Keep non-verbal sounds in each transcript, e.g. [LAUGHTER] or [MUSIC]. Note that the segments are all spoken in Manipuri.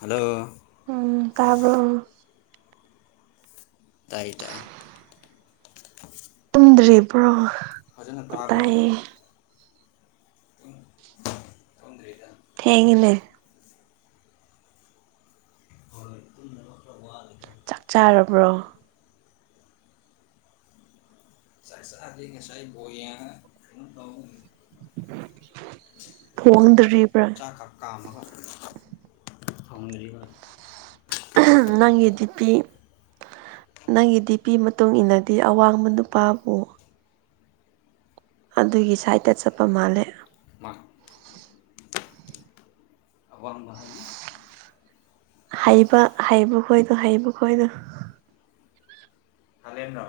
ꯍꯥꯜꯂꯣ ꯎꯝ ꯇꯥꯕ ꯇꯥꯏ ꯇꯥꯏ ꯇꯨꯝꯗ꯭ꯦꯔꯤꯕ꯭ꯔꯣ ꯐꯖꯅ ꯇꯥꯕ꯭ꯔꯥ ꯇꯣꯡꯗ꯭ꯔꯔꯤꯗ ꯊꯦꯡꯅꯦ ꯎꯅꯈ꯭ꯔ ꯋꯥ ꯆꯛ ꯆꯥꯔꯕ꯭ꯔꯣ ꯆ ꯁꯗꯤ ꯉꯁꯥꯏ ꯕꯣꯌꯥ ꯇ ꯊꯣꯡꯗ꯭ꯔꯤꯕ꯭ꯔꯥ ꯀꯥꯃꯒ ꯊꯥꯎꯗꯔꯤ ꯅꯪꯒꯤ ꯗꯤꯄꯤ ꯅꯪꯒꯤ ꯗꯤꯄꯤꯤ ꯃꯇꯨꯡ ꯏꯟꯅꯗꯤ ꯑꯋꯥꯡꯕ ꯅꯨꯄꯥꯕꯨ ꯑꯗꯨꯒꯤ ꯁꯥꯏꯠꯇ ꯆꯠꯄ ꯃꯥꯜꯂꯦ ꯃꯥ ꯑꯋꯥ ꯃꯈ ꯍꯥꯏꯥꯏ ꯍꯩꯕ ꯍꯩꯕ ꯈꯣꯏꯅꯣ ꯍꯩꯕ ꯈꯣꯏꯅꯣ ꯐꯂꯦꯅ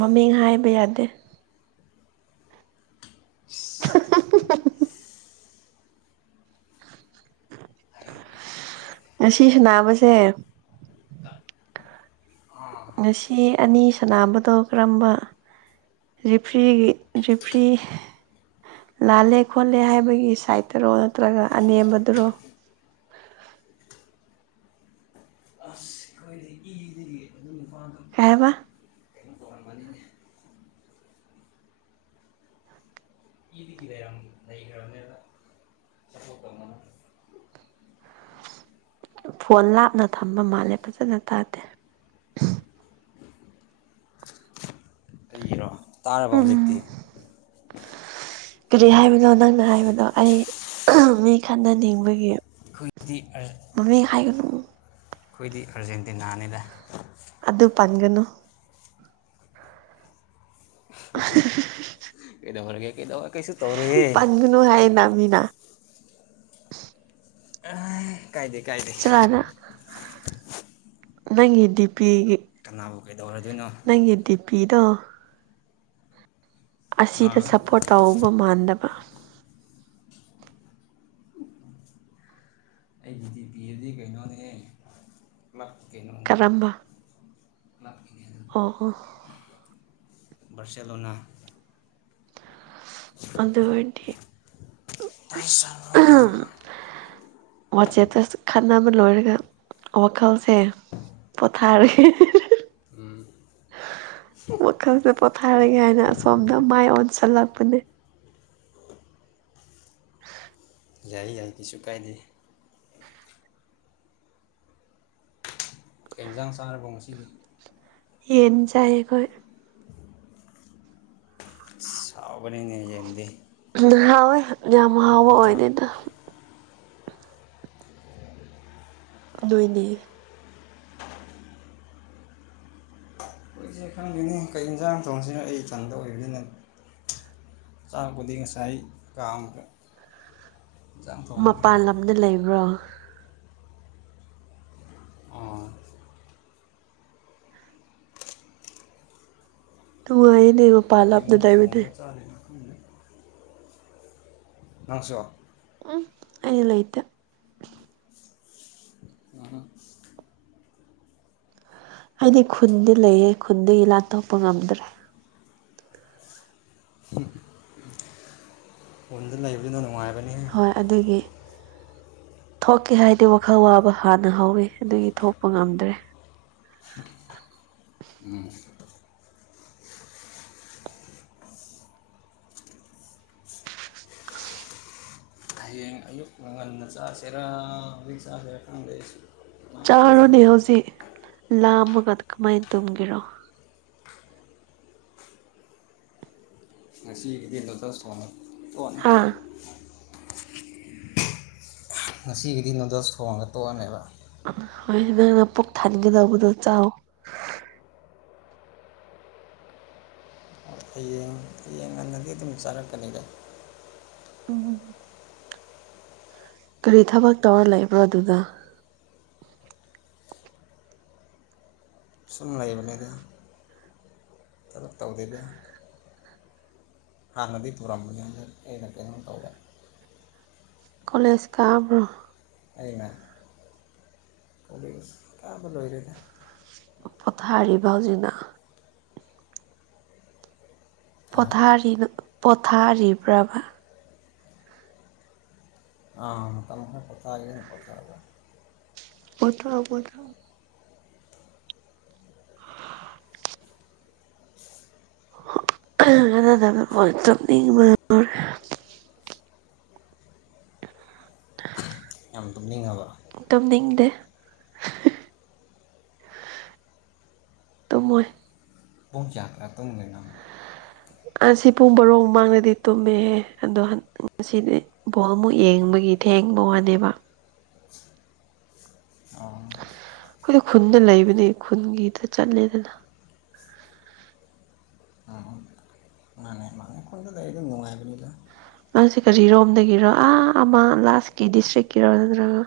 ꯃꯃꯤꯡ ꯍꯥꯏꯕ ꯌꯥꯗꯦ [UNINTELLIGIBLE] ꯉꯁꯤꯁꯨꯅꯥꯕꯁꯦ ꯑꯥ ꯉꯁꯤ ꯑꯅꯤ ꯁꯥꯟꯅꯥꯅꯕꯗꯣ ꯀꯔꯝꯕ ꯖꯤꯔꯤꯐ꯭ꯔꯤ ꯖꯤꯔꯤꯐ꯭ꯔꯤ ꯂꯥꯜꯂꯦ ꯈꯣꯠꯂꯦ ꯍꯥꯏꯕꯒꯤ ꯁꯥꯏꯠꯇꯔꯣ ꯅꯠꯇ꯭ꯔꯒ ꯑꯅꯦꯝꯕꯗꯨꯔꯣ ꯑꯁ ꯀꯦ ꯏꯗꯒꯤ ꯑꯗꯨ ꯄꯥ ꯀꯩ ꯍꯥꯏꯕ ꯐꯣꯟꯕꯅꯤꯅꯦ ꯀꯌꯥꯝ ꯂꯩꯈ꯭ꯔꯕꯃꯦꯕ ꯀꯣ ꯀ ꯐꯣꯟ ꯂꯥꯞꯅ ꯊꯝꯕ ꯃꯥꯜꯂꯦ ꯐꯖꯅ ꯇꯥꯗꯦ ꯑꯩꯒꯤꯔꯣ ꯇꯥꯔꯕ ꯍꯧꯖꯤꯛꯇꯤ ꯎꯝ ꯀꯔꯤ ꯍꯥꯏꯕꯅꯣ ꯅꯪꯅ ꯍꯥꯏꯕꯗꯣ ꯑꯩ ꯃꯤ ꯈꯟꯅꯅꯤꯡꯕꯒꯤ ꯑꯩꯨꯏꯗꯤ ꯃꯃꯤꯡ ꯍꯥꯏꯒꯅꯨ ꯑꯩꯈꯣꯏꯗꯤ ꯑꯔꯖꯦꯟꯇꯤꯅꯥꯅꯤꯗ ꯑꯗꯨ ꯄꯟꯒꯅꯨ [UNINTELLIGIBLE] [UNINTELLIGIBLE] ꯀꯩꯗꯧꯔꯒꯦ ꯀꯩꯗꯧꯧꯕꯔ ꯀꯩꯁꯨ ꯇꯧꯔꯑꯦ ꯅꯨ ꯍꯥꯏꯌꯦꯅ ꯃꯤꯅꯥ ꯑ ꯀꯥꯏꯗꯦ ꯀꯥꯏꯗꯦ ꯆꯂꯅ ꯅꯪꯒꯤ ꯗꯤ ꯄꯤꯒꯤ ꯀꯅꯥꯕꯨ ꯀꯩꯗꯧꯔꯗꯣꯏꯅꯣ ꯑꯩꯒꯤ ꯗꯤ ꯄꯤꯗꯣ ꯑꯁꯤꯗ ꯑꯥ ꯁꯞꯄꯣꯔꯠ ꯇꯧꯕ ꯃꯥꯟꯗꯕ ꯑꯩꯒꯤ ꯗꯤ ꯄꯤ ꯑꯦꯗꯤ ꯀꯩꯅꯣꯅꯦ ꯀ꯭ꯂ꯭ꯂꯞꯀꯅꯅꯦ ꯀꯔꯝꯕ ꯀ꯭ꯂꯞꯀꯤꯅꯦ ꯑꯗꯨ ꯑꯣ ꯑꯣ ꯕꯔꯁꯦꯂꯣꯅꯥ ꯑꯗꯨ ꯑꯣꯏꯔꯗꯤ [UNINTELLIGIBLE] ꯑꯥꯍꯝ [UNINTELLIGIBLE] ꯋꯥꯆꯦꯞꯇ ꯈꯠꯅꯕ ꯂꯣꯏꯔꯒ ꯋꯥꯈꯜꯁꯦ ꯄꯣꯊꯔꯤ [UNINTELLIGIBLE] ꯋꯥꯈꯥꯜꯁꯦ ꯄꯣꯊꯥꯔꯤꯒꯦ ꯍꯥꯏꯅ ꯑꯁꯣꯝꯗ ꯃꯥꯏ ꯑꯣꯟꯁꯤꯜꯂꯛꯄꯅꯦ ꯌꯥꯏ ꯌꯥꯏ ꯀꯁꯨ ꯀꯥꯏꯗꯦ ꯀꯩ ꯌꯦꯟꯖꯥꯡ ꯆꯥꯔꯕꯣ ꯉꯁꯤꯗꯤ ꯌꯦꯟ ꯆꯥꯏ ꯑꯩꯈꯣꯏ ꯍꯥꯎꯕꯅꯤꯅ ꯌꯦꯟꯗꯤ ꯍꯥꯎꯋꯦ ꯌꯥꯝ ꯍꯥꯎꯕ ꯅꯠꯇ꯭ꯔꯣ ꯑꯣꯏꯗꯦꯗ ꯅꯣꯏꯗꯤ ꯑꯩꯈꯣꯏꯁꯦ ꯈꯪꯗꯦꯅꯤ ꯀꯩ ꯌꯦꯟꯁꯥꯡ ꯊꯣꯡꯁꯤꯅꯣ ꯑꯩ ꯊꯟꯗ ꯑꯣꯏꯕꯅꯤꯅ ꯆꯥꯀꯄꯨꯗꯤ ꯉꯥꯁꯥꯏ ꯀꯥꯝꯈꯔ꯭ꯦ ꯃꯄꯥꯟ ꯂꯝꯗ ꯂꯩꯕ꯭ꯔꯣ ꯑꯥ ꯅꯨꯪꯉꯥꯏꯌꯦꯅꯦ ꯑꯩ ꯃꯨꯛ ꯊꯣꯉꯥ ꯆꯅꯤꯅ ꯈꯪꯗꯦ ꯅꯪꯁꯣ ꯎꯝ ꯑꯩꯗꯤ ꯂꯩꯇꯦ ꯎꯝ ꯍꯥꯏꯗꯤ ꯈꯨꯟꯗꯤ ꯂꯩꯌꯦ ꯈꯨꯟꯗꯒꯤ ꯂꯥꯟꯊꯣꯛꯄ ꯉꯝꯗ꯭ꯔꯦ ꯈꯨꯟꯗ ꯂꯩꯕꯗꯨꯅꯥ ꯅꯨꯡꯉꯥꯏꯕꯅꯦ ꯍꯣꯏ ꯑꯗꯨꯒꯤ ꯊꯣꯛꯀꯦ ꯍꯥꯏꯗꯤ ꯋꯥꯈꯜ ꯋꯥꯕ ꯍꯥꯟꯅ ꯍꯧꯋꯤ ꯑꯗꯨꯒꯤ ꯊꯣꯛꯄ ꯉꯝꯗ꯭ꯔꯦ ꯎꯝ ꯍꯌꯦꯡ ꯑꯌꯨꯛ ꯉꯟꯅ ꯆꯥꯁꯦꯔꯥ ꯍꯧꯖꯤꯛ ꯆꯥꯁꯦꯔꯤ ꯈꯪꯗꯦ ꯑꯩꯁꯨ ꯀꯃꯥꯏꯅ ꯇꯧꯗꯣꯏꯅꯣ ꯆꯥꯔꯨꯅꯦ ꯈꯪꯗꯦ ꯍꯧꯖꯤꯛ ꯂꯥꯝꯃꯒ ꯀꯃꯥꯏꯅ ꯇꯨꯝꯒꯦꯔꯣ ꯉꯁꯤꯒꯤꯗꯤ ꯅꯨꯗꯜ꯭ꯁ ꯊꯣꯉꯥ ꯊꯣꯛ ꯑꯅꯤ ꯍꯥ ꯉꯁꯤꯒꯤꯗꯤ ꯅꯨꯗꯜ꯭ꯁ ꯊꯣꯡꯒ ꯇꯣꯛꯑꯅꯦꯕ ꯍꯣꯏ ꯅꯪꯅ ꯄꯨꯛ ꯊꯥꯟꯒꯗꯧꯕꯗꯣ ꯆꯥꯎ ꯍꯌꯦꯡ ꯍꯥꯌꯦꯡ ꯉꯥꯟꯅꯗꯤ ꯑꯗꯨꯝ ꯆꯥꯔꯛꯀꯅꯤꯗ ꯎꯝ ꯀꯔꯤ ꯊꯕꯛ ꯇꯧꯔ ꯂꯩꯕ꯭ꯔꯣ ꯑꯗꯨꯗꯥ ꯁꯨꯝ ꯂꯩꯕꯅꯤꯗ ꯊꯕꯛ ꯇꯧꯗꯦꯗ ꯍꯥꯟꯅꯗꯤ ꯄꯨꯔꯝꯕꯅꯤ ꯑꯦꯅ ꯀꯦꯅꯣ ꯇꯧꯋꯦ ꯀꯣꯂꯦꯖ ꯀꯥꯕ꯭ꯔꯣ ꯑꯩꯅ ꯀꯣꯂꯦꯖ ꯀꯥꯕ ꯂꯣꯏꯔꯦꯗꯥ ꯄꯣꯊꯥꯔꯤꯕ ꯍꯧꯖꯤꯛꯅꯥ ꯍꯥ ꯄꯣꯊꯥꯔꯤ ꯄꯣꯊꯥꯔꯤꯕ꯭ꯔꯕ ꯑꯥ ꯃꯇꯝ ꯈꯔꯥ ꯄꯣꯊꯥꯒꯦꯅ ꯄꯣꯊꯕꯥ ꯄꯣꯊꯥꯎ ꯄꯣꯊꯥꯎ [UNINTELLIGIBLE] [UNINTELLIGIBLE] ꯇꯨꯝꯅꯤꯡꯕꯅꯥ ꯉꯥꯎꯔꯦ ꯌꯥꯝ ꯇꯨꯝꯅꯤꯡꯉꯕ ꯇꯨꯝꯅꯤꯡꯗꯦ ꯇꯨꯝꯃꯣꯏ ꯄꯨꯡ ꯀꯌꯥ ꯇꯨꯝꯗꯣꯏꯅꯣ ꯑꯁꯤ ꯄꯨꯡ ꯚꯔꯣ ꯃꯃꯥꯡꯗꯗꯤ ꯇꯨꯝꯃꯦꯍꯦ ꯑꯗꯣ ꯉꯁꯤꯗꯤ ꯕꯣꯜ ꯑꯃꯨꯛ ꯌꯦꯡꯕꯒꯤ ꯊꯦꯡꯕ ꯋꯥꯅꯦꯕ ꯑꯣ ꯑꯩꯈꯣꯏꯗꯤ ꯈꯨꯟꯗꯥ ꯂꯩꯕꯅꯦ ꯈꯨꯟꯒꯤꯗ ꯆꯠꯂꯦꯗꯅ ꯑꯥ ꯑꯥ ꯃꯥꯥꯟꯅꯦ ꯃꯥꯟꯅꯦ ꯈꯨꯟꯗ ꯂꯩꯔꯗꯤ ꯅꯨꯡꯉꯥꯏꯕꯅꯤꯗ ꯅꯪꯁꯤ ꯀꯔꯤꯔꯣꯝꯗꯒꯤꯔꯣ ꯑꯥ ꯑꯃ ꯂꯥꯁꯀꯤ ꯗꯤꯁꯇ꯭ꯔꯤꯛꯀꯤꯔꯣ ꯅꯠꯇ꯭ꯔꯒ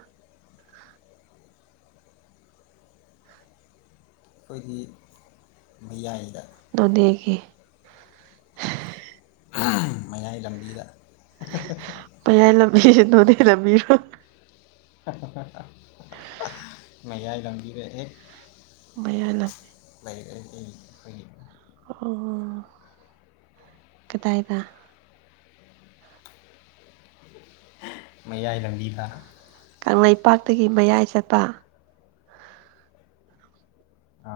ꯑꯩꯈꯣꯏꯒꯤ ꯃꯌꯥꯏꯗ ꯅꯣꯟꯅꯦꯒꯤ ꯃꯌꯥꯏ ꯂꯝꯕꯤꯗ [UNINTELLIGIBLE] ꯃꯌꯥꯏ ꯂꯝꯕꯤꯁꯦ ꯅꯣꯅꯦ ꯂꯝꯕꯤꯔꯣ [UNINTELLIGIBLE] ꯃꯌꯥꯏ ꯂꯝꯕꯤꯗ ꯍꯦꯛ ꯃꯌꯥꯏ ꯂꯝꯕꯤ ꯂꯩ [UNINTELLIGIBLE] ꯑꯣ ꯀꯗꯥꯥꯏꯗ ꯃꯌꯥꯏ ꯂꯝꯕꯤꯗ ꯀꯪꯂꯩꯄꯥꯛꯇꯒꯤ ꯃꯌꯥꯏ ꯆꯠꯄ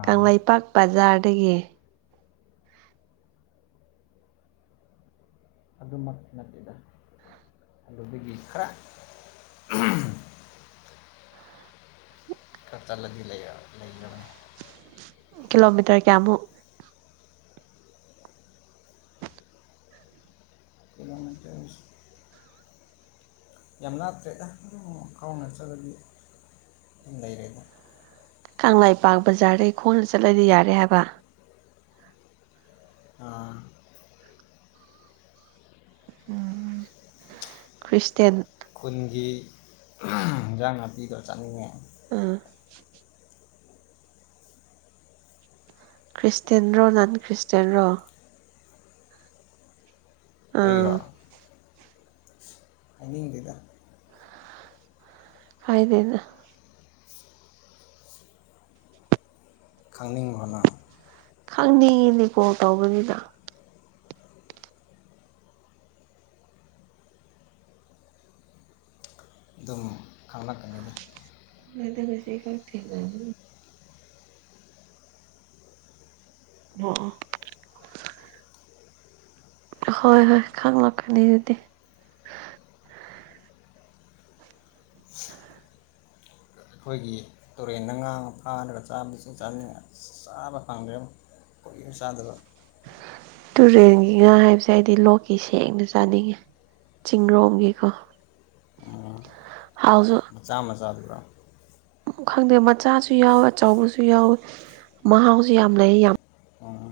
ꯀꯪꯂꯩꯄꯥꯛ ꯕꯖꯥꯔꯗꯒꯤ ꯑꯗꯨꯃꯛ ꯅꯠꯇꯦꯗ ꯑꯗꯨꯗꯒꯤ ꯈꯔ ꯈꯔ ꯆꯠꯂꯗꯤ ꯂꯩ [UNINTELLIGIBLE] ꯀꯂꯣꯃꯤꯇꯔ ꯀꯌꯥꯃꯨꯛ ꯀꯤꯂꯣꯃꯤꯇꯔ [UNINTELLIGIBLE] ꯌꯥꯝ ꯂꯥꯞꯇ꯭ꯔꯦꯗ ꯑꯗꯨꯝ ꯈꯣꯟꯅ ꯆꯠꯂꯗꯤ ꯑꯗꯨꯝ ꯂꯩꯔꯦꯗ ꯀꯪꯂꯩꯄꯥꯛ ꯕꯖꯥꯔꯗꯒꯤ ꯈꯣꯡꯅ ꯆꯠꯂꯗꯤ ꯌꯥꯔꯦ ꯍꯥꯏꯕ ꯑꯥ ꯎꯝ ꯈ꯭ꯔꯤꯁꯇꯦꯟ ꯈꯨꯟꯒꯤ ꯍꯦꯟꯖꯥꯡ ꯅꯥꯄꯤꯒ ꯆꯥꯅꯤꯡꯉꯦ ꯑꯥ ꯈ꯭ꯔꯤꯁꯇꯌꯥꯦꯟ ꯔꯣ ꯅꯟ ꯈ꯭ꯔꯤꯁꯇꯌꯥꯦꯟ ꯔꯣ ꯑꯩꯔꯣ ꯑꯥ ꯍꯥꯏꯅꯤꯡꯗꯦꯗ ꯍꯥꯏꯗꯦꯅ ꯈꯪꯅꯤꯡꯕ꯭ꯔꯣ ꯅꯪ ꯈꯪꯅꯤꯡꯉꯤꯅꯦ ꯀꯣꯜ ꯇꯧꯕꯒꯤꯗ ꯑꯗꯨꯝ ꯈꯪꯪꯂꯛꯀꯅꯤꯗ ꯃꯣꯏꯗꯤ [UNINTELLIGIBLE] ꯑꯣꯑꯣ ꯍꯣꯏ ꯍꯣꯏ ꯈꯪꯂꯛꯀꯅꯤ ꯑꯗꯨꯗꯤ ꯑꯩꯈꯣꯏꯒꯤ ꯇꯨꯔꯦꯟꯗ ꯉꯥꯡꯒ ꯐꯥꯔꯒ ꯆꯥꯕꯁꯨ ꯆꯥꯅꯤꯡꯉ ꯆꯥꯕ ꯐꯪꯗ꯭ꯔꯦꯗ ꯀꯨꯏꯔꯦ ꯆꯥꯗꯕ ꯇꯨꯔꯦꯟꯒꯤ ꯉꯥ ꯍꯥꯏꯕꯁꯦ ꯍꯥꯏꯗꯤ ꯂꯣꯛꯀꯤ ꯁꯦꯡꯗꯨ ꯆꯥꯅꯤꯡꯉꯤ ꯆꯤꯡꯔꯣꯝꯒꯤꯀꯣ ꯍꯥꯎꯁꯨ ꯃꯆꯥ ꯃꯆꯥ ꯗꯨꯔꯣ ꯈꯪꯗꯦ ꯃꯆꯥꯁꯨ ꯌꯥꯎꯋꯤ ꯑꯆꯧꯕꯁꯨ ꯌꯥꯎꯋꯤ ꯃꯍꯥꯎꯁꯨ ꯌꯥꯝ ꯂꯩ ꯌꯥꯝ ꯑꯣ